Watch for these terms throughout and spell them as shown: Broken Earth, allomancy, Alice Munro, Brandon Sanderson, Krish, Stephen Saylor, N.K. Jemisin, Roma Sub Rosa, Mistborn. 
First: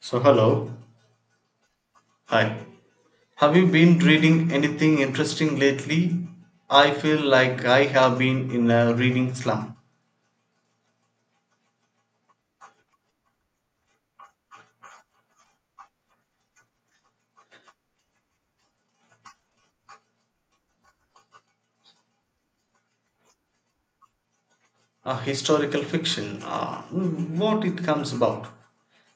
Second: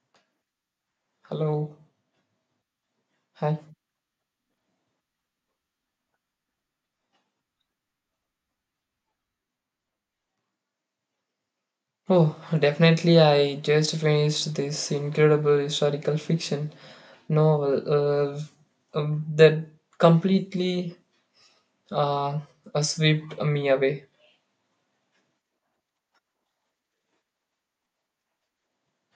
So, hello. Hello. Hi. Have Hi. you been reading anything interesting lately? I feel like I have been in a reading slump. Oh, definitely. I just finished this incredible historical fiction novel that completely uh, swept me away. A historical fiction. What it comes about.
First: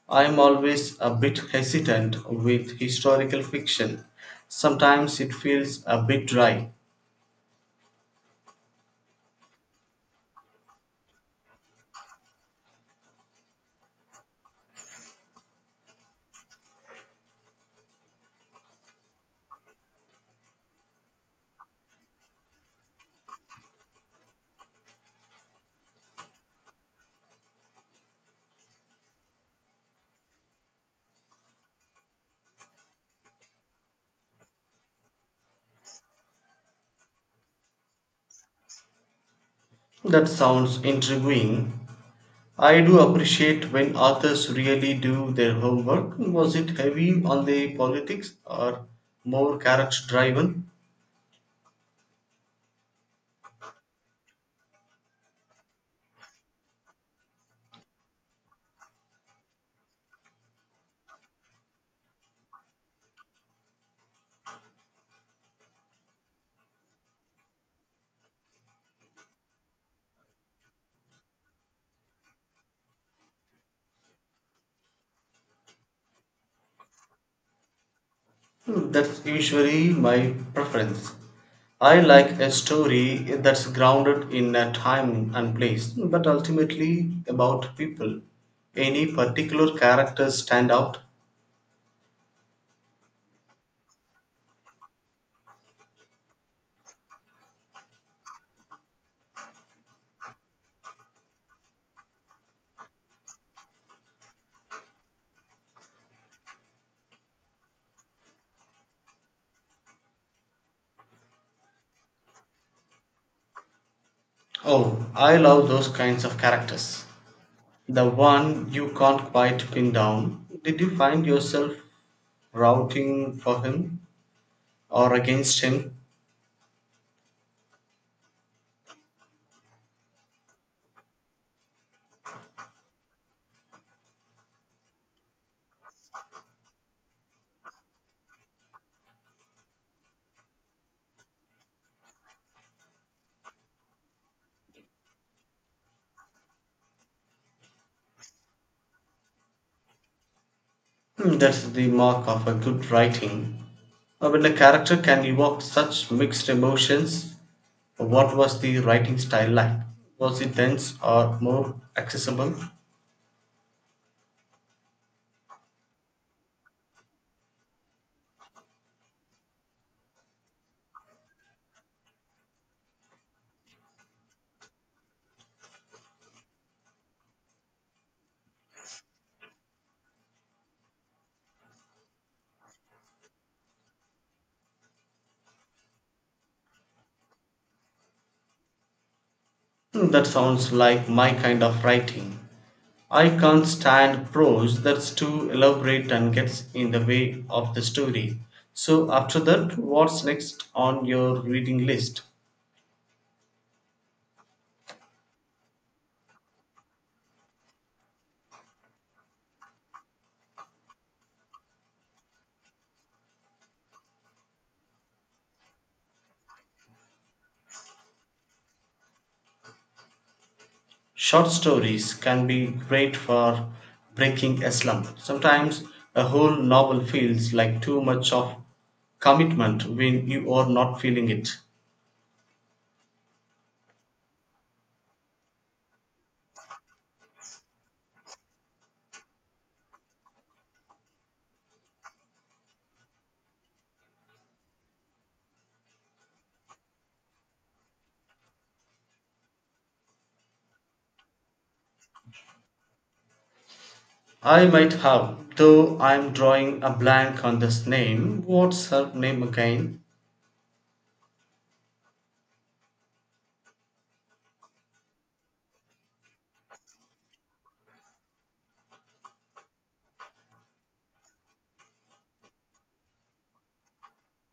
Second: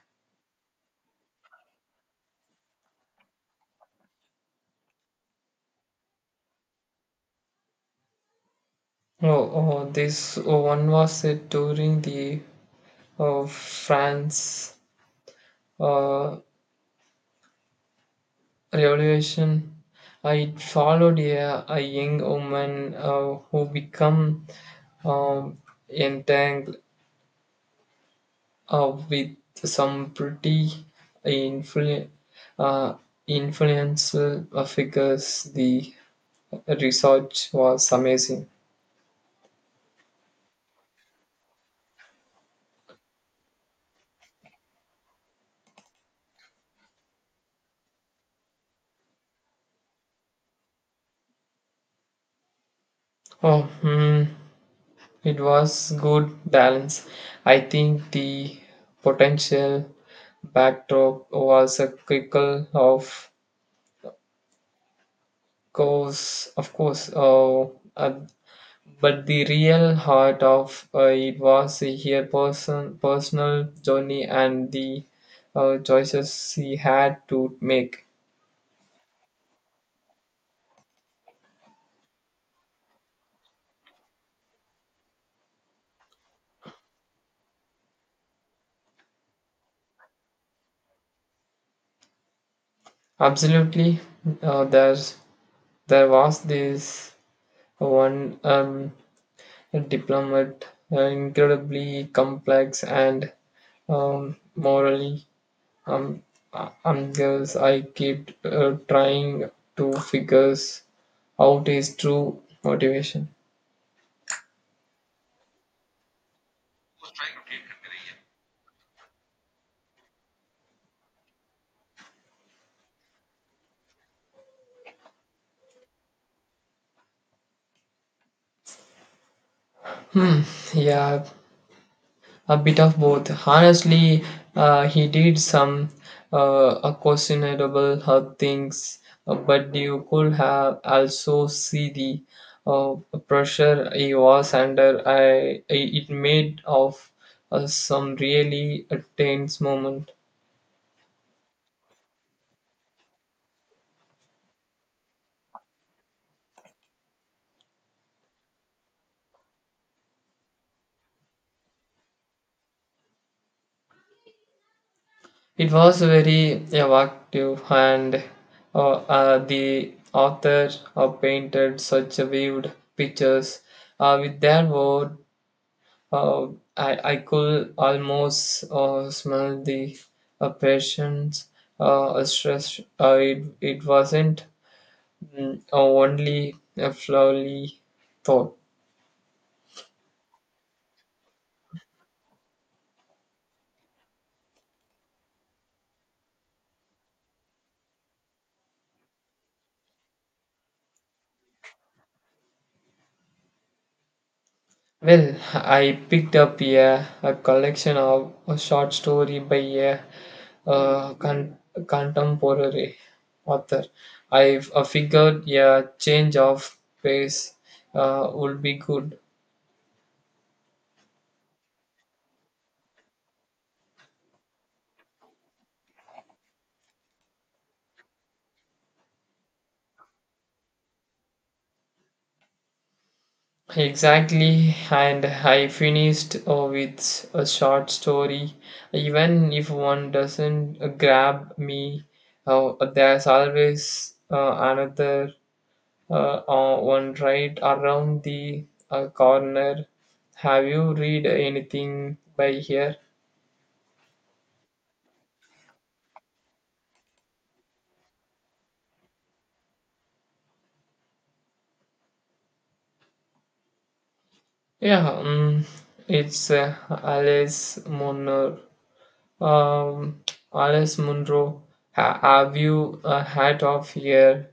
I'm always a bit hesitant with historical fiction. Sometimes it feels a bit dry. Oh, this one was set during the France uh, Revolution. I followed a young woman who became um, entangled with some pretty influ- uh, influential figures. The research was amazing. That sounds intriguing. I do appreciate when authors really do their homework. Was it heavy on the politics or more character driven? Oh, hmm, it was good balance. I think the potential backdrop was a critical of course, uh, but the real heart of it was her personal journey and the choices she had to make. Hmm, that's usually my preference. I like a story that's grounded in a time and place, but ultimately about people. Any particular characters stand out? Absolutely, uh, there's, there was this one diplomat, incredibly complex and morally um, ambiguous. I kept trying to figure out his true motivation. Oh, I love those kinds of characters. The one you can't quite pin down. Did you find yourself routing for him or against him? Hmm. Yeah, a bit of both. Honestly, he did some questionable things, but you could have also see the uh, pressure he was under. I it made of some really tense moment. Hmm, that's the mark of a good writing. When a character can evoke such mixed emotions, what was the writing style like? Was it dense or more accessible? It was very evocative, and uh, the author painted such vivid pictures with their word. Uh, I could almost smell the patient's stress. It wasn't only a flowery thought. Hmm, that sounds like my kind of writing. I can't stand prose that's too elaborate and gets in the way of the story. So, after that, what's next on your reading list? Well, I picked up a collection of a short story by a, uh con- contemporary author. I figured a change of pace would be good. Short stories can be great for breaking a slump. Sometimes a whole novel feels like too much of commitment when you are not feeling it. Exactly, and I finished with a short story. Even if one doesn't grab me, there's always another uh, one right around the corner. Have you read anything by here? I might have, though I'm drawing a blank on this name. What's her name again? Yeah, it's Alice Munner. Um, Alice Munro, have you a hat of here?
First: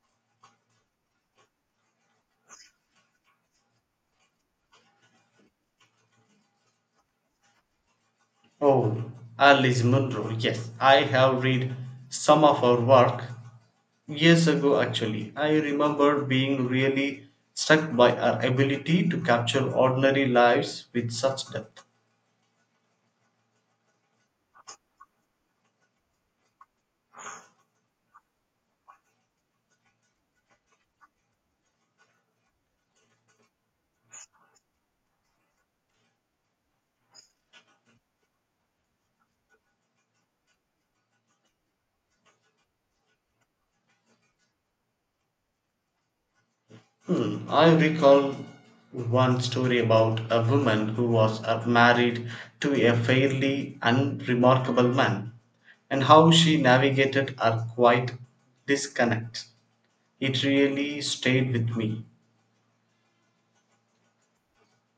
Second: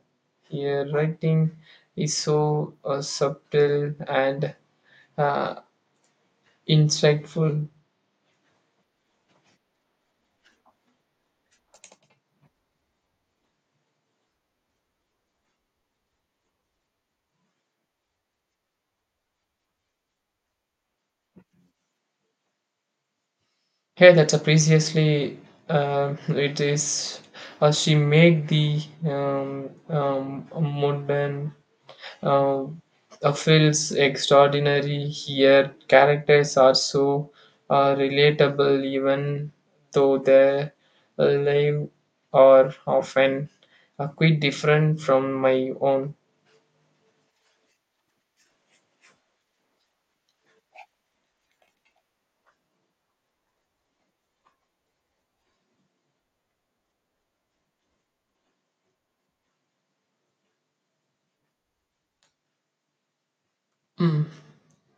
Your writing is so subtle and uh, insightful. Oh, Alice Munro. Yes, I have read some of her work years ago actually. I remember being really struck by her ability to capture ordinary lives with such depth. Here, that's a previously it is. She make the modern uh, feels extraordinary here. Characters are so relatable, even though their lives are often quite different from my own. Hmm. I recall one story about a woman who was married to a fairly unremarkable man and how she navigated her quiet disconnect. It really stayed with me. Mm.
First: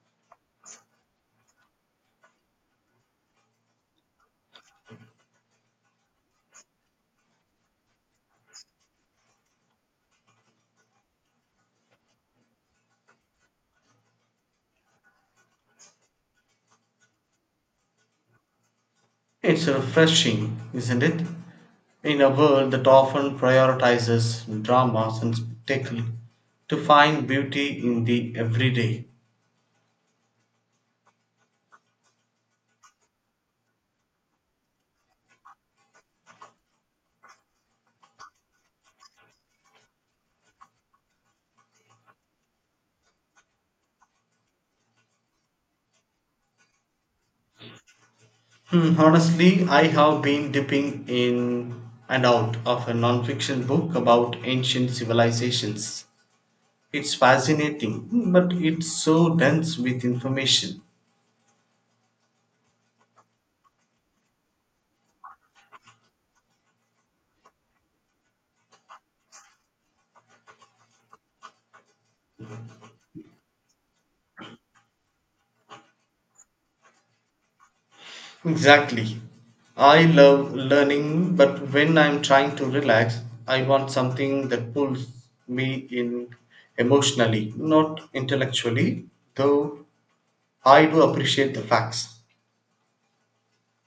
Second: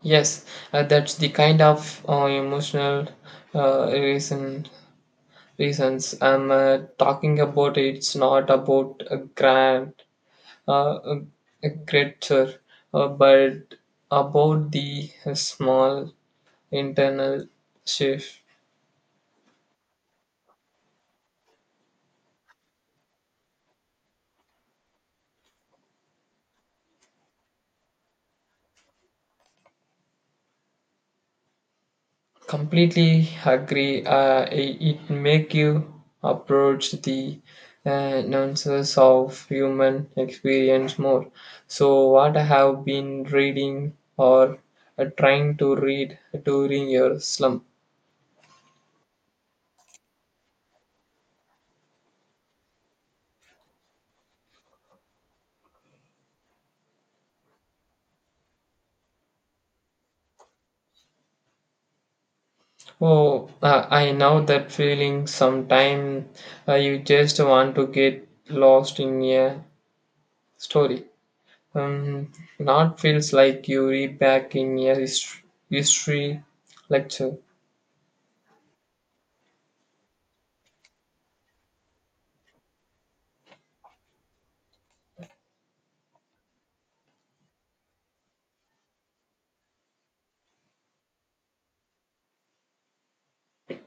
Yes, that's the kind of emotional uh, reason reasons I'm talking about. It's not about a grand uh, a, a greater, but about the small internal shift. It's refreshing, isn't it? In a world that often prioritizes dramas and spectacle, to find beauty in the everyday. Completely agree, it make you approach the nuances of human experience more. So what I have been reading or trying to read during your slump? Hmm, honestly, I have been dipping in and out of a non-fiction book about ancient civilizations. It's fascinating, but it's so dense with information. Oh, I know that feeling. Sometimes you just want to get lost in a story. Um, not feels like you read back in a history lecture. Exactly. I love learning, but when I'm trying to relax, I want something that pulls me in emotionally, not intellectually, though I do appreciate the facts.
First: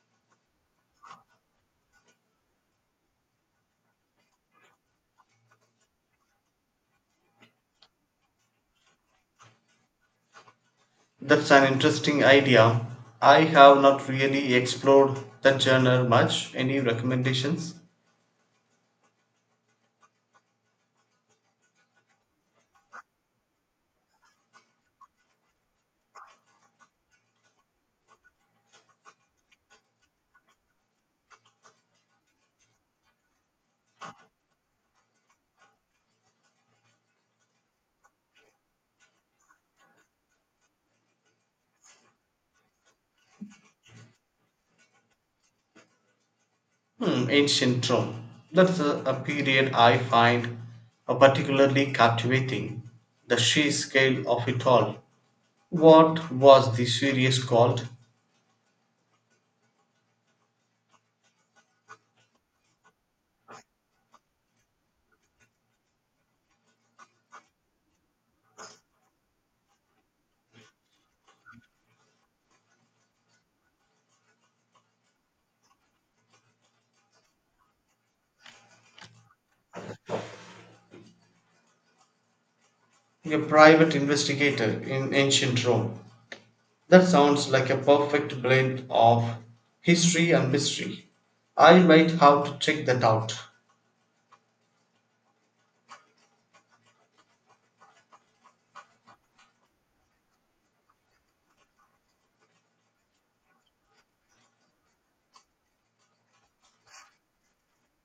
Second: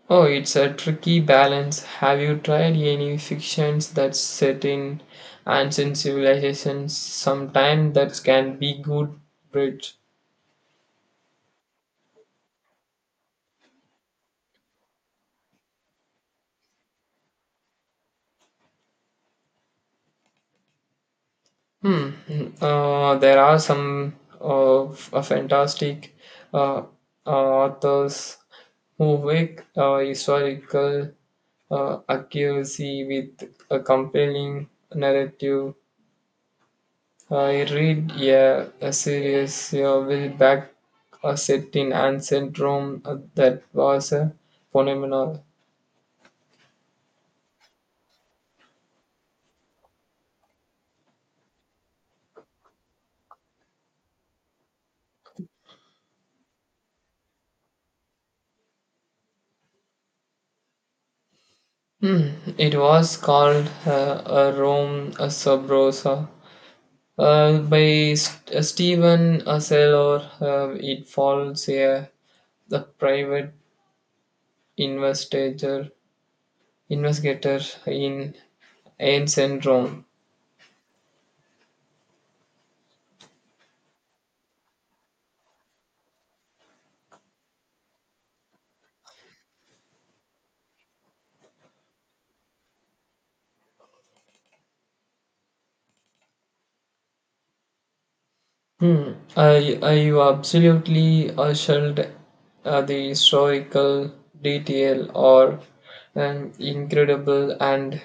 Oh, it's a tricky balance. Have you tried any fictions that set in ancient civilizations? Sometimes that can be good bridge. That's an interesting idea. I have not really explored that genre much. Any recommendations? Hmm. There are some of fantastic uh, authors who make historical accuracy with a compelling narrative. I read a series with back set in ancient Rome that was a phenomenon. Hmm, ancient Rome. That's a period I find particularly captivating. The sheer scale of it all. What was the series called? Hmm, it was called a Rome a Sub Rosa. By Stephen Saylor, it follows a private investigator, investigator in ancient Rome. A private investigator in ancient Rome. That sounds like a perfect blend of history and mystery. I might have to check that out. Hmm. I you absolutely shelled the historical detail or incredible and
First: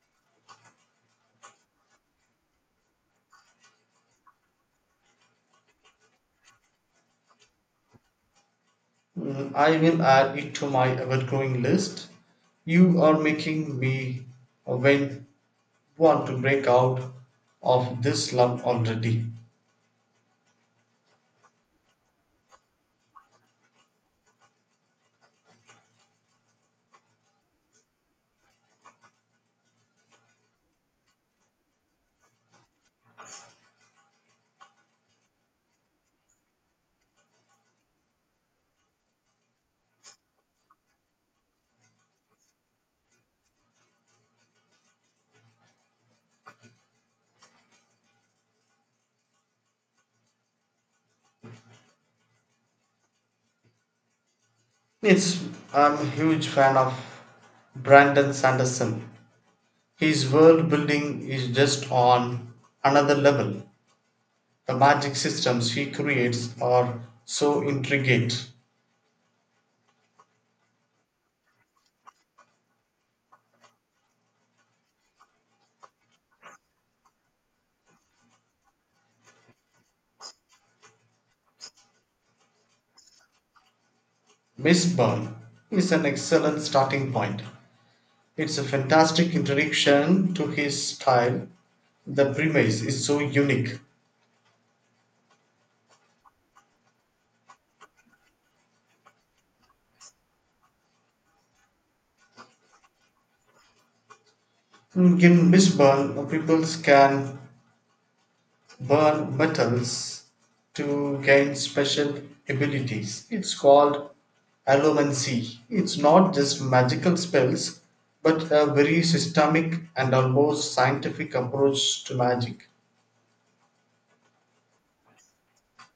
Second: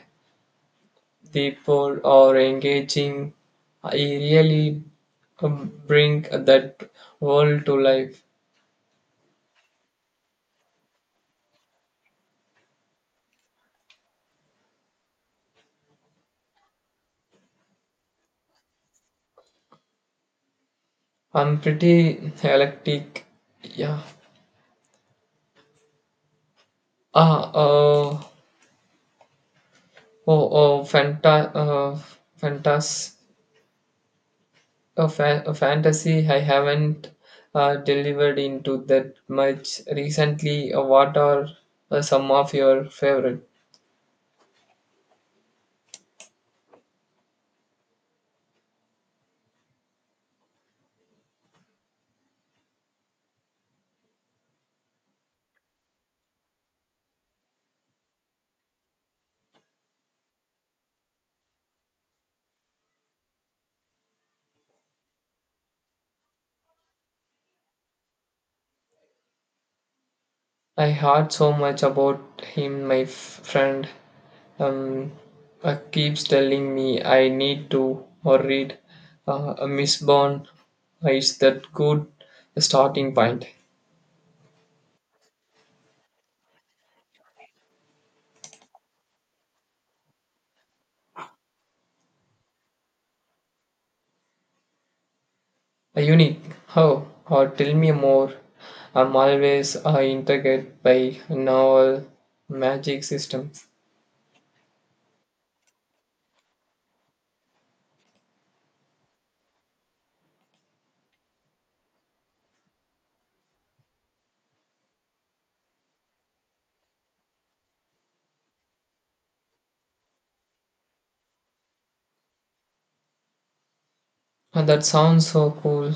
the poor or engaging. I really bring that world to life. Mm, I will add it to my ever-growing list. You are making me when want to break out of this slump already. I'm pretty eclectic. Yeah. Ah. Oh. Oh. Fanta. Uh, fantas. A, fa- A fantasy I haven't delivered into that much recently. What are some of your favorite? It's I'm a huge fan of Brandon Sanderson. His world building is just on another level. The magic systems he creates are so intricate. I heard so much about him. My friend um, keeps telling me I need to or read a Miss Bond. Is that good starting point? Mistborn is an excellent starting point. It's a fantastic introduction to his style. The premise is so unique. A unique. How? Or tell me more. I'm always intrigued by novel magic systems. Mm, in Mistborn, people can burn metals to gain special abilities. It's called allomancy. It's not just magical spells, but a very systemic and almost scientific approach to magic. And that sounds so cool.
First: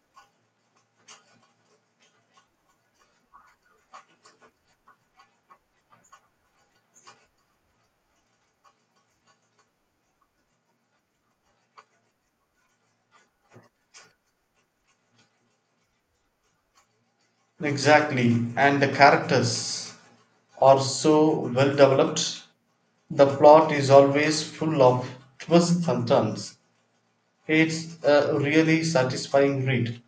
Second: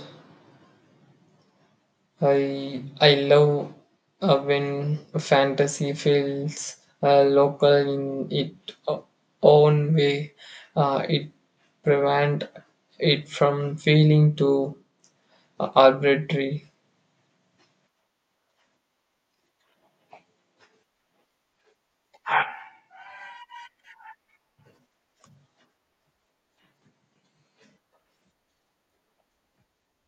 I I love when fantasy feels local in its own way. It prevent it from feeling too arbitrary. Exactly, and the characters are so well developed. The plot is always full of twists and turns. It's a really satisfying read.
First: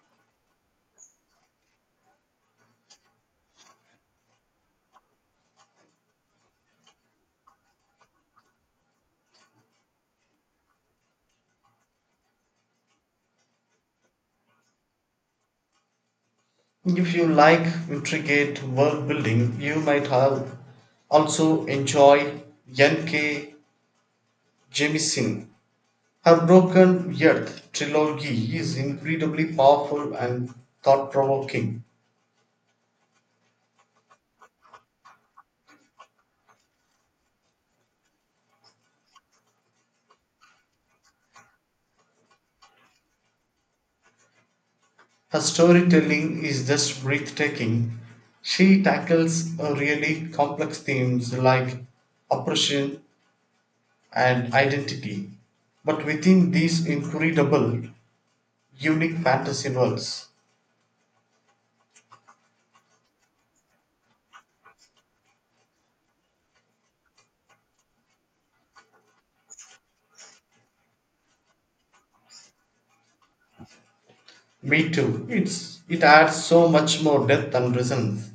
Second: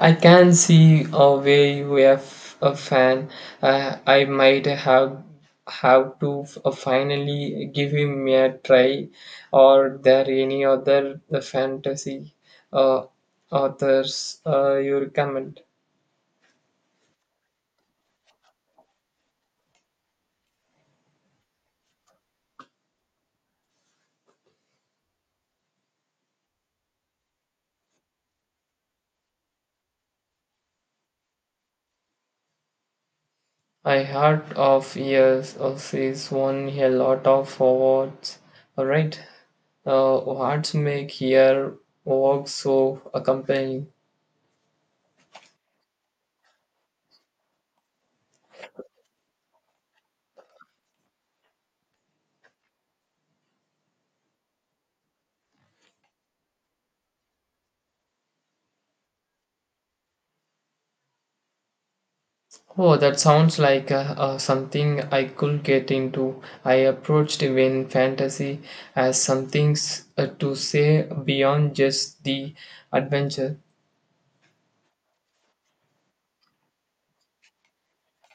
I can see where you have a fan. I might have to finally give him a try. Or there any other the fantasy uh, authors you recommend? If you like intricate world building, you might have also enjoy N.K. Jemisin. Her Broken Earth trilogy is incredibly powerful and thought provoking. I heard of years of this won a lot of awards. All right, what's make your work so compelling? Her storytelling is just breathtaking. She tackles really complex themes like oppression and identity, but within these incredible, unique fantasy worlds. Oh, that sounds like something I could get into. I approached when fantasy as something to say beyond just the adventure. Me too. It adds so much more depth and resonance.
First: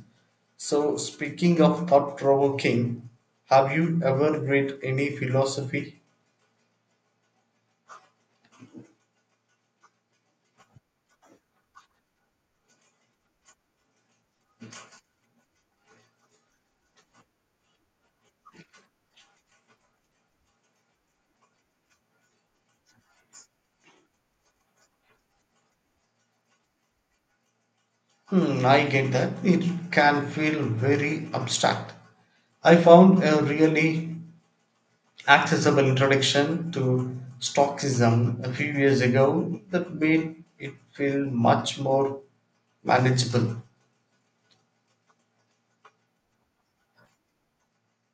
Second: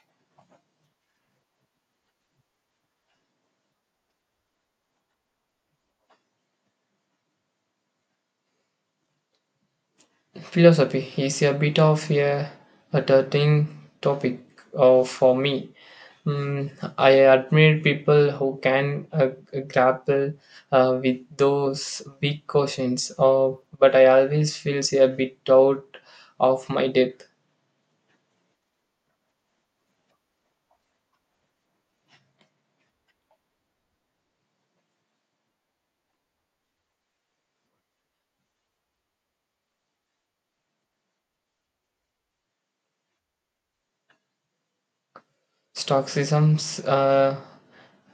So speaking of thought provoking, have you ever read any philosophy? Philosophy is a bit of a thing topic for me. Mm, I admire people who can grapple with those big questions, but I always feel a bit out of my depth. Hmm, I get that. It can feel very abstract. I found a really accessible introduction to stockism a few years ago that made it feel much more manageable, Stoicism's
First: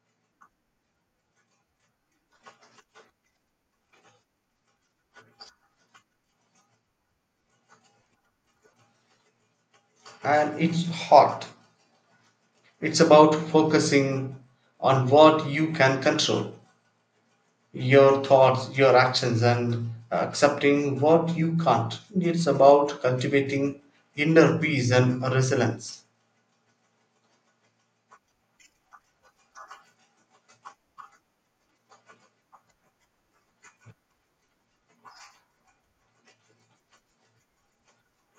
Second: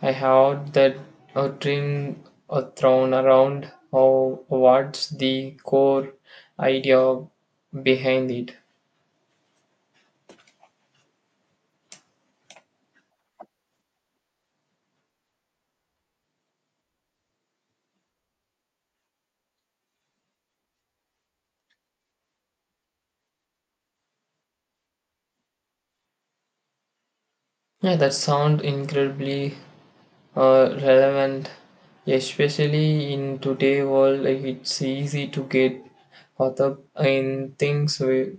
I heard that a dream thrown around or what's the core idea behind it. and it's about focusing on what you can control, your thoughts, your actions, and accepting what you can't. It's about cultivating inner peace and resilience. Yeah, that sound incredibly relevant, especially in today's world. Like, it's easy to get caught up in things we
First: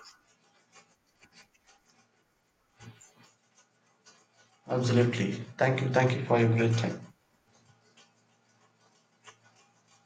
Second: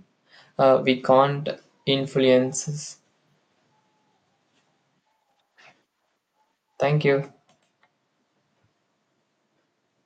uh, we can't influence. Absolutely. Thank you for your great time. Thank you.